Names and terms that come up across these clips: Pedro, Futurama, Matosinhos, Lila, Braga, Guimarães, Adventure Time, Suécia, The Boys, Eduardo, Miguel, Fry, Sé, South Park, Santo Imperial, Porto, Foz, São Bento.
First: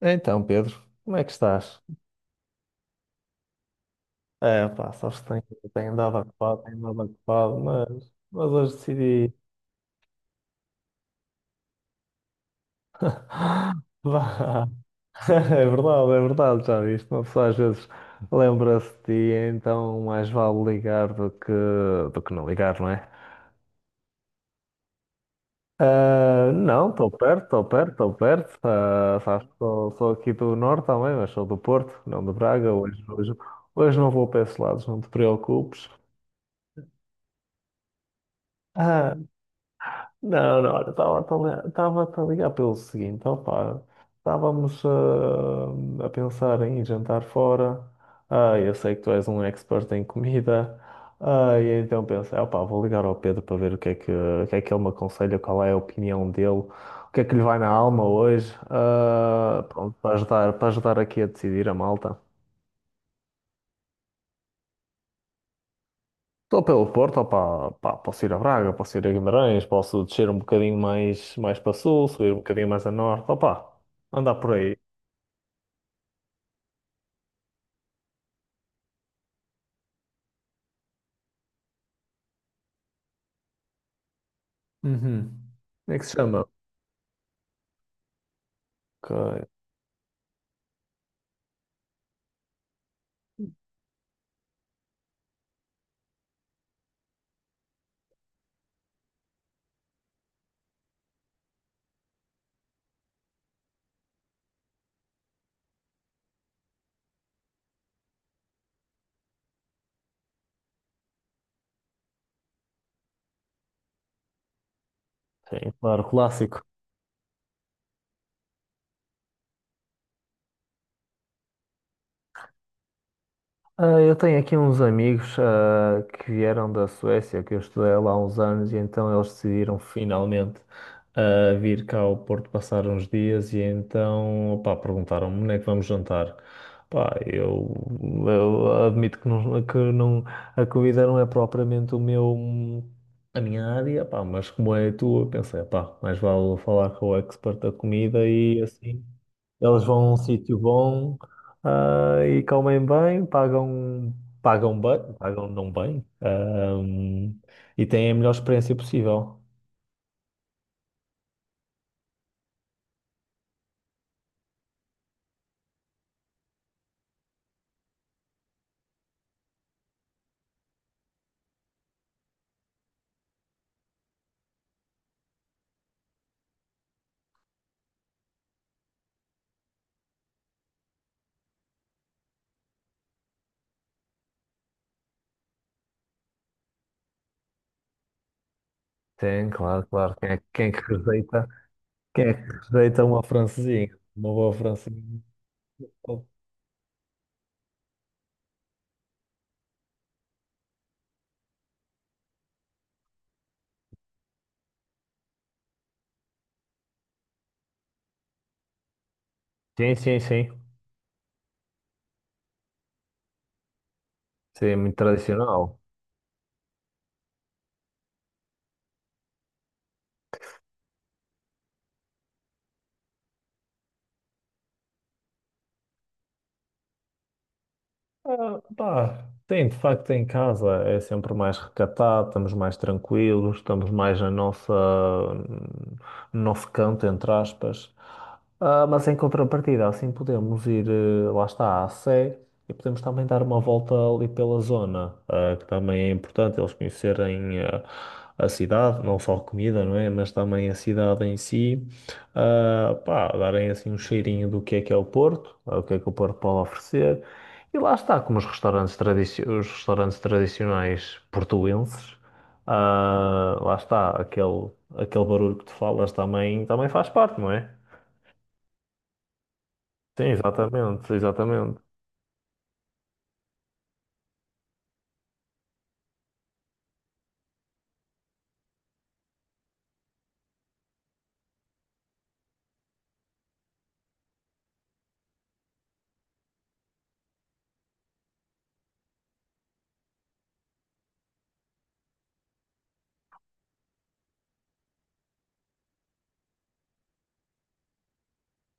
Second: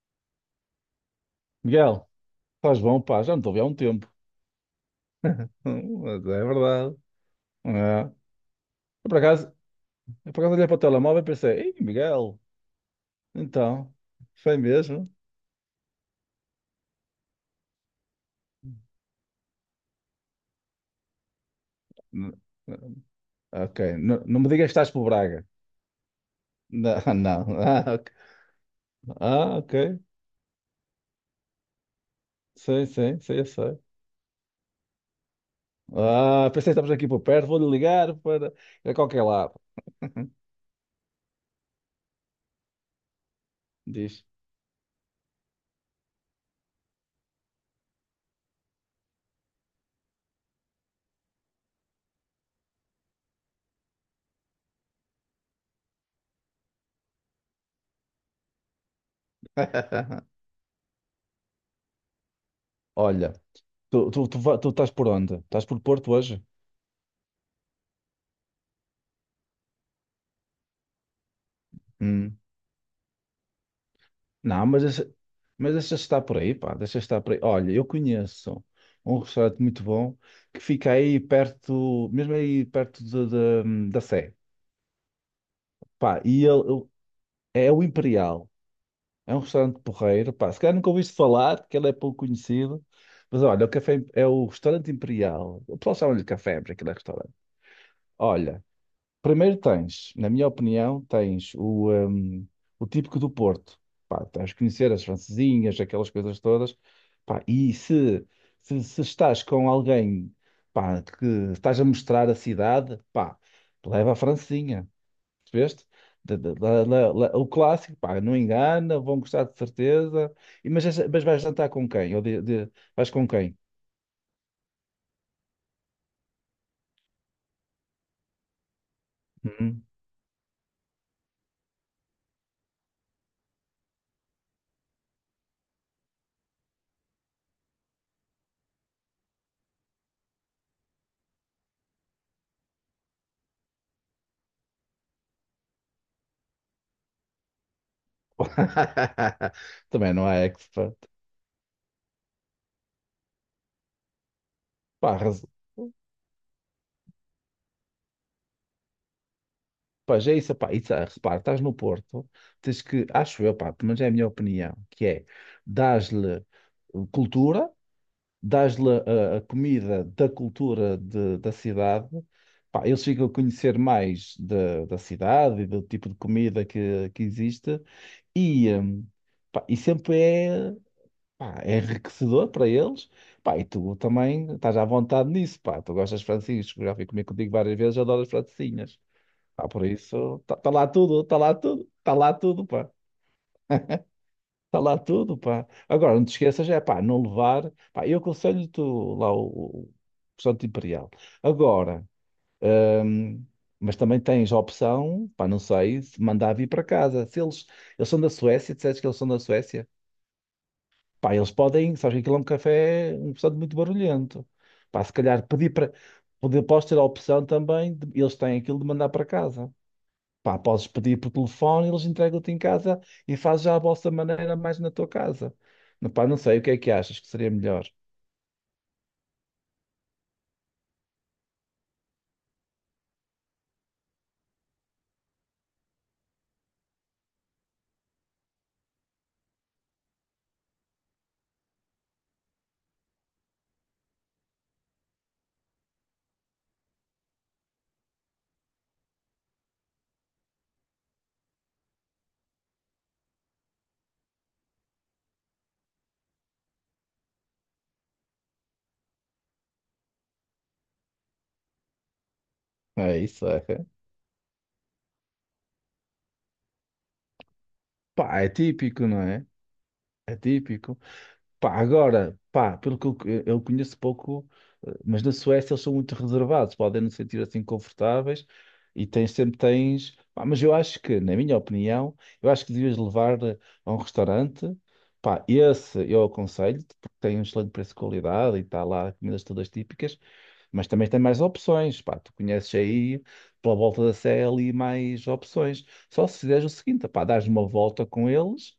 Então, Pedro, como é que estás? Miguel, estás bom, pá, já não te ouvi há um tempo. É, pá, sabes que tenho andado Mas é ocupado, tenho verdade. andado ocupado, É. mas hoje Eu, por decidi. acaso, eu, por acaso, olhei para o telemóvel e pensei, Ei, Miguel, então, foi Vá. mesmo? É verdade, já viste. Uma pessoa às vezes lembra-se de ti, então mais vale ligar do que N- não ligar, não é? Ok, não me digas que estás por Braga. Ah, não, Não, estou perto, não. estou perto, Ah, ok. estou perto. Ah, sabes que Ah, ok. Sou aqui do Norte também, mas sou do Porto, não de Braga. Sim, sim, sim, eu sei. Hoje não vou para esses lados, não te preocupes. Ah, pensei que estamos aqui por perto, vou-lhe ligar para a Ah, qualquer lado. não, não, olha, estava a ligar pelo seguinte, opá, Diz. estávamos a pensar em ir jantar fora, eu sei que tu és um expert em comida, e então pensei, opá, vou ligar ao Pedro para ver o que é que ele me aconselha, qual é a opinião dele, o que é que lhe vai na alma hoje, pronto, para ajudar aqui a decidir a malta. Olha, tu estás por onde? Estás por Porto hoje? Estou pelo Porto, opá, pá, posso ir a Braga, posso ir a Guimarães, posso descer um bocadinho mais para sul, subir um bocadinho mais a norte, opá, andar por Não, aí. mas essa está por aí, pá, deixa estar por aí. Olha, eu conheço um restaurante muito bom que fica aí perto, mesmo aí perto da Sé. Uhum. Como é que se Pá, e chama? ele, ele- é o Imperial. É um Que, restaurante porreiro, pá. Se calhar nunca ouviste falar, que ele é pouco conhecido. Mas olha, o café é o restaurante Imperial. O pessoal chama-lhe café, porque aquilo é restaurante. Olha. Primeiro tens, na minha opinião, tens o típico do Porto. Pá, tens de conhecer as francesinhas, aquelas coisas todas. Pá, e se estás com alguém, pá, que estás a mostrar a cidade, pá, leva a francesinha. sim, Percebeste? claro, Da- da- clássico. da- da- da- o clássico, pá, não engana, vão gostar de certeza. E, mas, mas vais jantar com quem? Ou vais com quem? Ah, eu tenho aqui uns amigos, que vieram da Suécia, que eu estudei lá há uns anos, e então eles decidiram Hum. finalmente, vir cá ao Porto passar uns dias, e então, pá, perguntaram-me onde é que vamos jantar. Pá, eu admito que não, a comida não é propriamente o meu, a minha área, pá, mas como é a tua, eu pensei, pá, mais vale falar com o expert da comida e assim. Eles vão a Também um não é sítio expert. bom, e comem bem, pagam bem, Pá, pagam não bem, e têm a melhor experiência possível. pois é isso, pá, isso, ah, repara, estás no Porto, tens que, acho eu, pá, pelo menos é a minha opinião, que é dás-lhe cultura, dás-lhe a comida da cultura da cidade, pá, eles ficam a conhecer mais da cidade e do tipo de comida que existe e, pá, e sempre é, pá, é enriquecedor para eles, pá, e tu também estás à vontade nisso, pá, tu gostas de francesinhas, já fui comer contigo várias vezes, adoro as francesinhas. Tem, Pá, claro, por claro. Isso, Quem está é que lá tudo, está rejeita? lá tudo, está Quem lá é que tudo, pá. rejeita uma francesinha? Uma boa Está lá francesinha. tudo, pá. Agora, não te esqueças, é pá, não levar. Pá, eu aconselho-te lá o Santo Imperial. Agora, hum, mas também tens a opção, pá, não sei, se mandar vir para casa. Se eles são da Suécia, disseste que eles são da Suécia, Sim, sim, sim. pá, eles podem, sabes que aquilo é um café, um restaurante muito barulhento. Sim, é muito Pá, se calhar pedir tradicional. para, poder, podes ter a opção também, eles têm aquilo de mandar para casa. Pá, podes pedir por telefone, eles entregam-te em casa e fazes já a vossa maneira mais na tua casa. Não, pá, não sei, o que é que achas que seria melhor? Ah, pá, tem, de facto, em casa é sempre mais recatado, estamos mais tranquilos, estamos mais na nossa, no nosso canto, entre aspas. Ah, mas em contrapartida, assim podemos ir, lá está, à Sé e podemos também dar uma volta ali pela zona, que também é importante eles conhecerem a cidade, não só a comida, não é? Mas também a cidade em si, ah, pá, darem assim um cheirinho do que é o Porto, o que é que o Porto pode oferecer. E lá está, como os restaurantes, tradici os restaurantes tradicionais portuenses, É isso, lá é. está, aquele barulho que tu falas também, também faz parte, não é? Pá, é típico, não é? Sim, É típico. exatamente, Pá, exatamente. agora, pá, pelo que eu conheço pouco, mas na Suécia eles são muito reservados, podem não se sentir assim confortáveis e tens, sempre tens. Pá, mas eu acho que, na minha opinião, eu acho que devias levar a um restaurante. Pá, esse eu aconselho-te, porque tem um excelente preço-qualidade e qualidade e está lá comidas todas típicas. Mas também tem mais opções, pá. Tu conheces aí, pela volta da Sé, ali mais opções. Só se fizeres o seguinte, pá, dás uma volta com eles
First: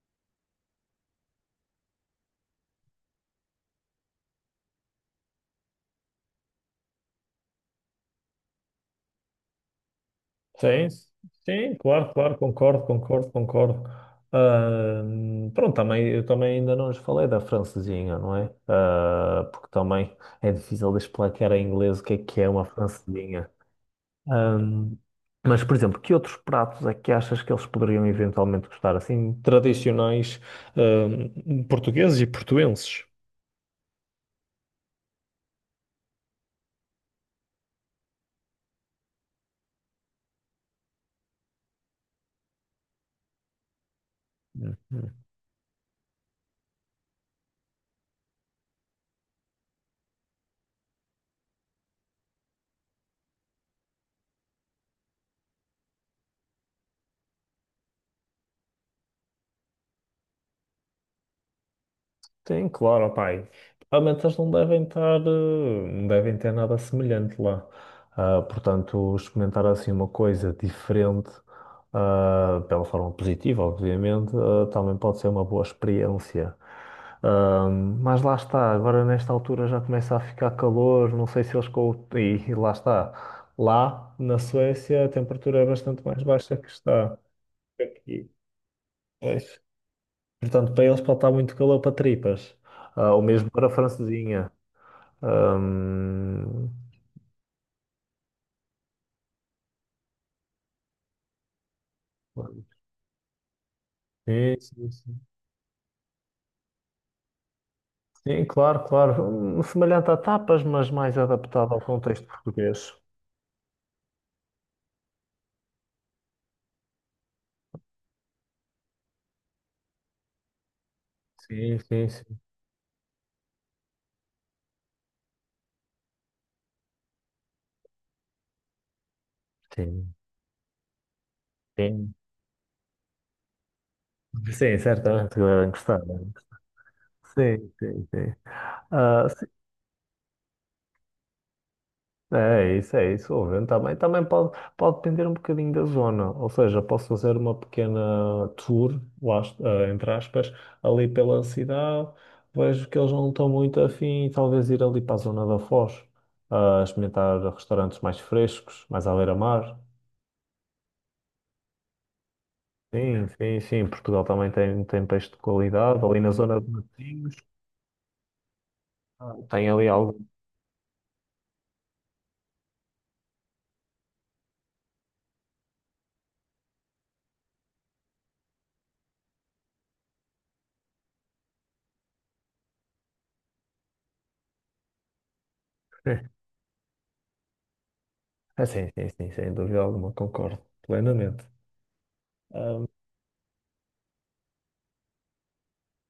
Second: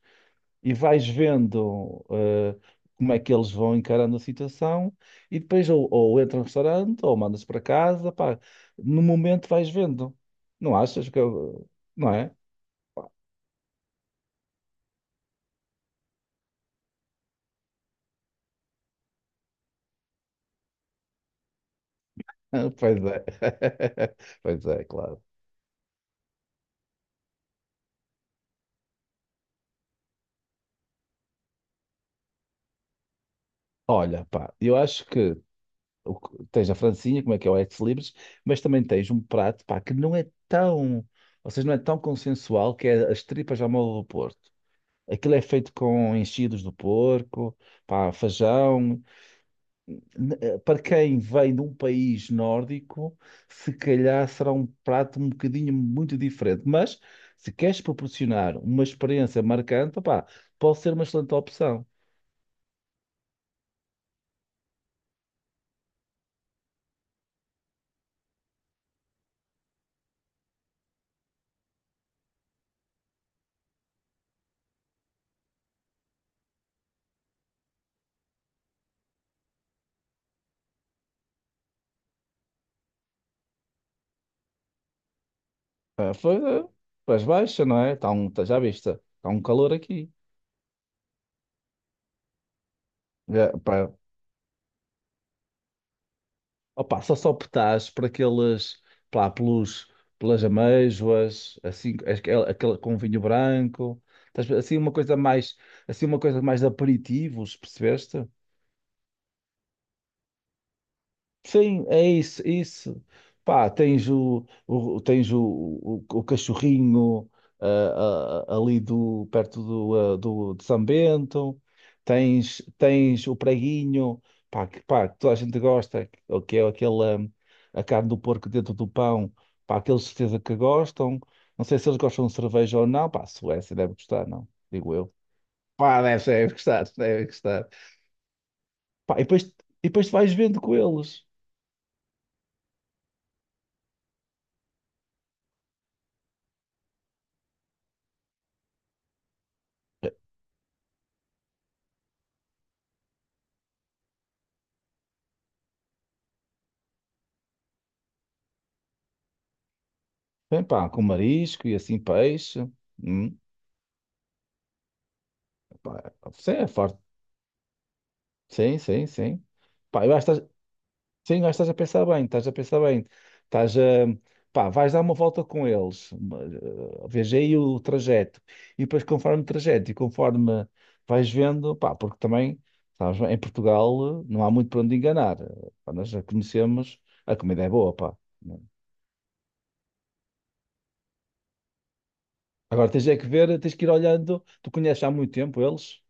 e vais vendo como é que eles vão encarando a situação e depois ou entra no restaurante ou mandas para casa, pá. No momento vais vendo. Não Sim, achas que eu... sim, claro, Não é? claro, concordo, concordo, concordo. Pronto, também, eu também ainda não lhes falei da francesinha, não é? Ah, porque também é difícil de explicar em inglês o que é uma Pois é. francesinha. Pois é, Ahm, claro. mas, por exemplo, que outros pratos é que achas que eles poderiam eventualmente gostar, assim, tradicionais, portugueses e portuenses? Olha, pá, eu acho que tens a francinha, como é que é o ex libris, mas também tens um prato, pá, que não é tão, ou seja, não é tão consensual, que é as tripas à moda do Porto. Aquilo é feito com enchidos do porco, pá, feijão. Para quem vem de um país nórdico, se calhar será um prato um bocadinho muito diferente. Mas se queres proporcionar uma experiência marcante, pá, pode ser uma excelente opção. Tem, claro, opá. E realmente eles não devem estar, não devem ter nada semelhante lá. Ah, portanto, experimentar assim uma coisa diferente, pela forma positiva, obviamente, também pode ser uma boa experiência. Ah, mas lá está, agora nesta altura já começa a ficar calor, não sei se eles com... e lá está. Lá na Suécia a temperatura é bastante Ah, mais foi, baixa que está pois baixa, não é? Tá um, aqui. tá- já viste, está um calor aqui. Portanto, para eles pode estar muito calor para tripas. Ah, ou mesmo para a francesinha. Ahm, Opa, só optás por aqueles, pá, pelas amêijoas, assim, aquele com vinho branco, Estás a sim, ver? assim sim, uma coisa sim. mais, assim uma coisa mais de aperitivos, percebeste? Sim, claro, claro. Um, semelhante a tapas, mas mais adaptado ao Sim, é contexto isso, português. isso. Pá, tens o cachorrinho, perto de São Bento, Sim, sim, sim. tens o preguinho, pá, que toda a gente gosta, que é aquela, a carne do porco dentro do pão, pá, aqueles Sim, certeza que gostam. Não sei se eles sim. gostam de cerveja ou não, pá, a Suécia deve gostar, não, Sim, digo eu. certamente que devem gostar. Pá, deve, deve gostar, deve gostar. Sim, sim, sim. Pá, e Ah, depois, e depois tu vais vendo com eles. é é isso, é isso. O vento também, também pode, pode depender um bocadinho da zona. Ou seja, posso fazer uma pequena tour, lá, eh, entre aspas, ali pela cidade. Vejo que eles não estão muito afim talvez ir ali para a zona da Foz, a experimentar restaurantes mais frescos, mais à beira-mar. Bem, pá, com marisco e assim peixe. Sim, Hum, sim, sim. Portugal também tem, tem peixe de qualidade. pá, Ali na sim, zona é de forte. Matosinhos, Sim, sim, sim. tem ali Pá, algo. eu acho que estás, sim, eu acho que estás a pensar bem, estás a pensar bem. Estás a, pá, vais dar uma volta com eles. Vês aí o trajeto. E depois, conforme o trajeto e conforme vais vendo, pá, porque também, sabes, bem, em Portugal não há muito para onde enganar. Pá, nós já conhecemos, a comida é boa, pá. Ah, sim, sim, sim, sem dúvida alguma, concordo plenamente. Ah, Agora tens é que ver, tens que ir olhando. Tu conheces há muito tempo eles?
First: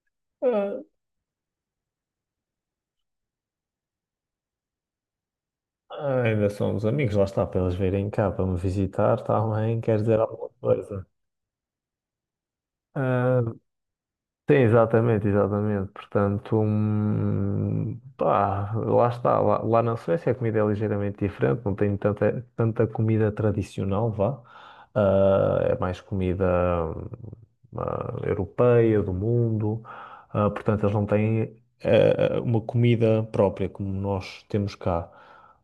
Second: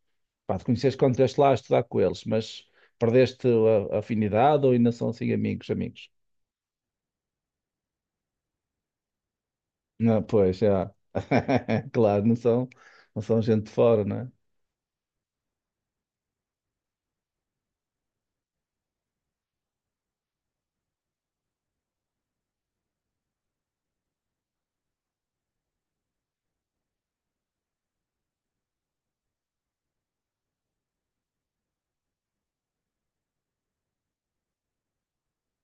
Pá, te ah, conheces quando estiveste lá a estudar com eles, mas perdeste a afinidade ou ainda são assim amigos, amigos? Ah, ainda somos amigos, lá está, para eles virem cá para me visitar também, quer dizer Não, alguma pois, já. coisa. Claro, não são Ah, gente de fora, não é? sim, exatamente, exatamente. Portanto, pá, lá está, lá na Suécia a comida é ligeiramente diferente, não tem tanta, tanta comida tradicional, vá. Ah, é mais comida hum, ah, europeia, do mundo. Ah, portanto, eles não têm uma comida própria como nós temos cá.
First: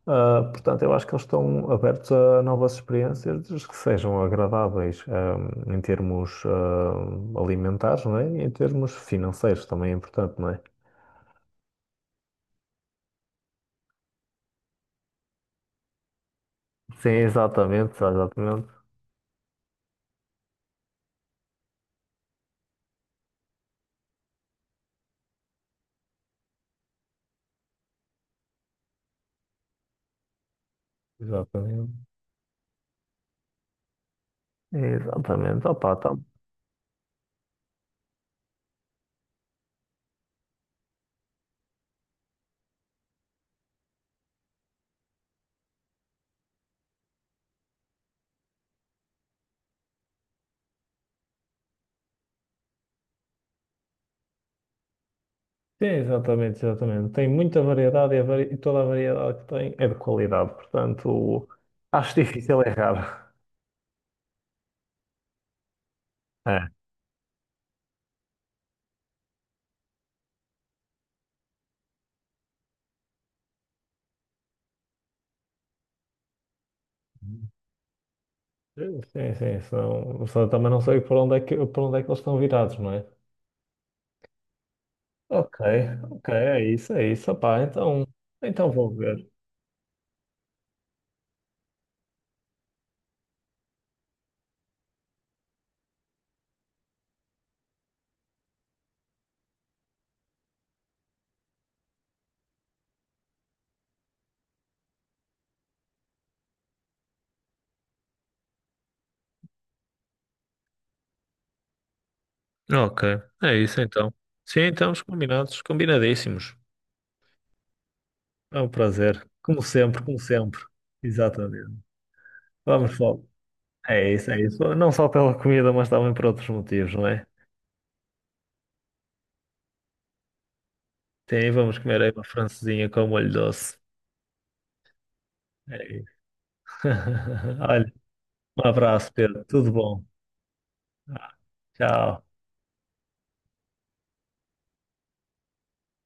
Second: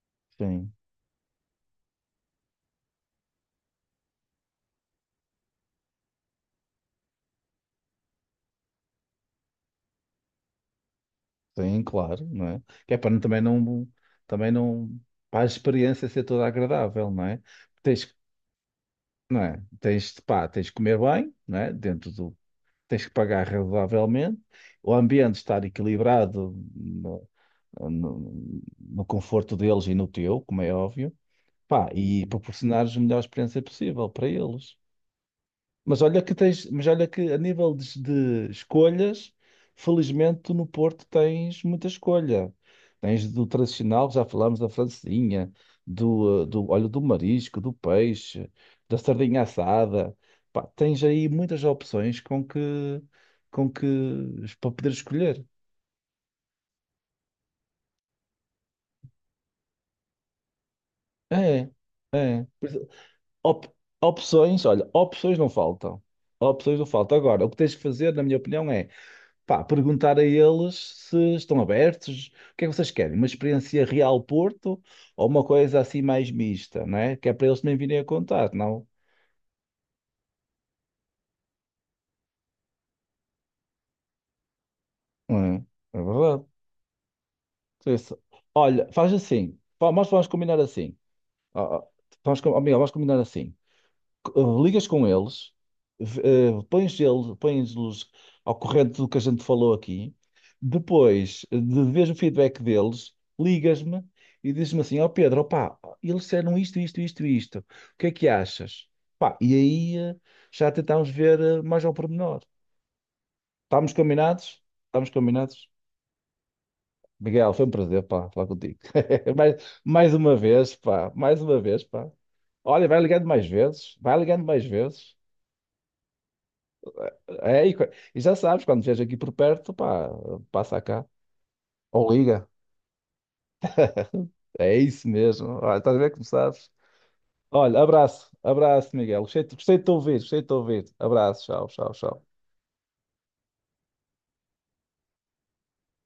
Ah, Sim, portanto, eu acho que eles estão abertos a novas experiências desde que sejam agradáveis, ah, em termos, alimentares, não é? E em termos financeiros também é importante, não é? sim, claro, não é? Que é para também não, para a experiência ser toda agradável, Sim, não é? exatamente, Tens, que- exatamente. não é? Pá, tens de comer bem, não é? Tens que pagar razoavelmente, o ambiente estar equilibrado no, no conforto deles e no teu, como é óbvio. Pá, Exatamente. e proporcionares a melhor experiência possível para eles. Exatamente. Opa, Mas tá. olha que tens, mas olha que a nível de escolhas, felizmente tu no Porto tens muita escolha. Tens do tradicional, já falámos da francesinha, do olho do marisco, do peixe, da sardinha assada. Pá, tens aí muitas opções com que para poder escolher. Sim, exatamente, exatamente. Tem muita variedade e, e toda a variedade que tem é de qualidade, portanto, É, acho é. difícil errar. Op- opções, olha, opções não faltam. É. Opções não faltam. Agora, o que tens que fazer, na minha opinião, é pá, perguntar a eles se estão abertos, o que é que vocês querem? Uma experiência real Porto ou uma coisa assim mais mista, não é? Que é para eles também virem a contar, não? Sim, sim, senão, senão também não sei por onde é que eles estão virados, não é? Ok, É, é ok, verdade. é isso, é isso. Opá, então, Isso. então Olha, vou faz ver. assim, pá, nós vamos combinar assim. Ó, Ó, Miguel, vamos combinar assim. Ligas com eles, v- pões-los ao corrente do que a gente falou aqui. Depois de veres o feedback deles, ligas-me e dizes-me assim: Ó Pedro, opá, eles disseram isto, isto, isto, isto. O que é que achas? Pá, e aí já tentámos ver mais ao pormenor. Ok, é isso Estamos então. Sim, combinados? então, os Estamos combinados, combinados? combinadíssimos. Miguel, foi um prazer, pá, falar É um contigo. prazer. Como Mais, sempre, mais como uma sempre. vez, pá, mais uma Exatamente. vez, pá. Olha, Vamos vai só. ligando mais vezes, É vai isso, é ligando mais isso. Não só vezes. pela comida, mas também por outros motivos, não é? É, e, e já sabes, quando vier aqui por perto, pá, passa cá. Sim, vamos comer aí Ou uma liga. francesinha com molho doce. É isso mesmo. Olha, É estás a ver isso. como sabes? Olha, Olha, abraço, um abraço, abraço, Miguel. Gostei, Pedro. Tudo gostei de te bom. ouvir, gostei de te ouvir. Ah, Abraço, tchau, tchau, tchau. tchau.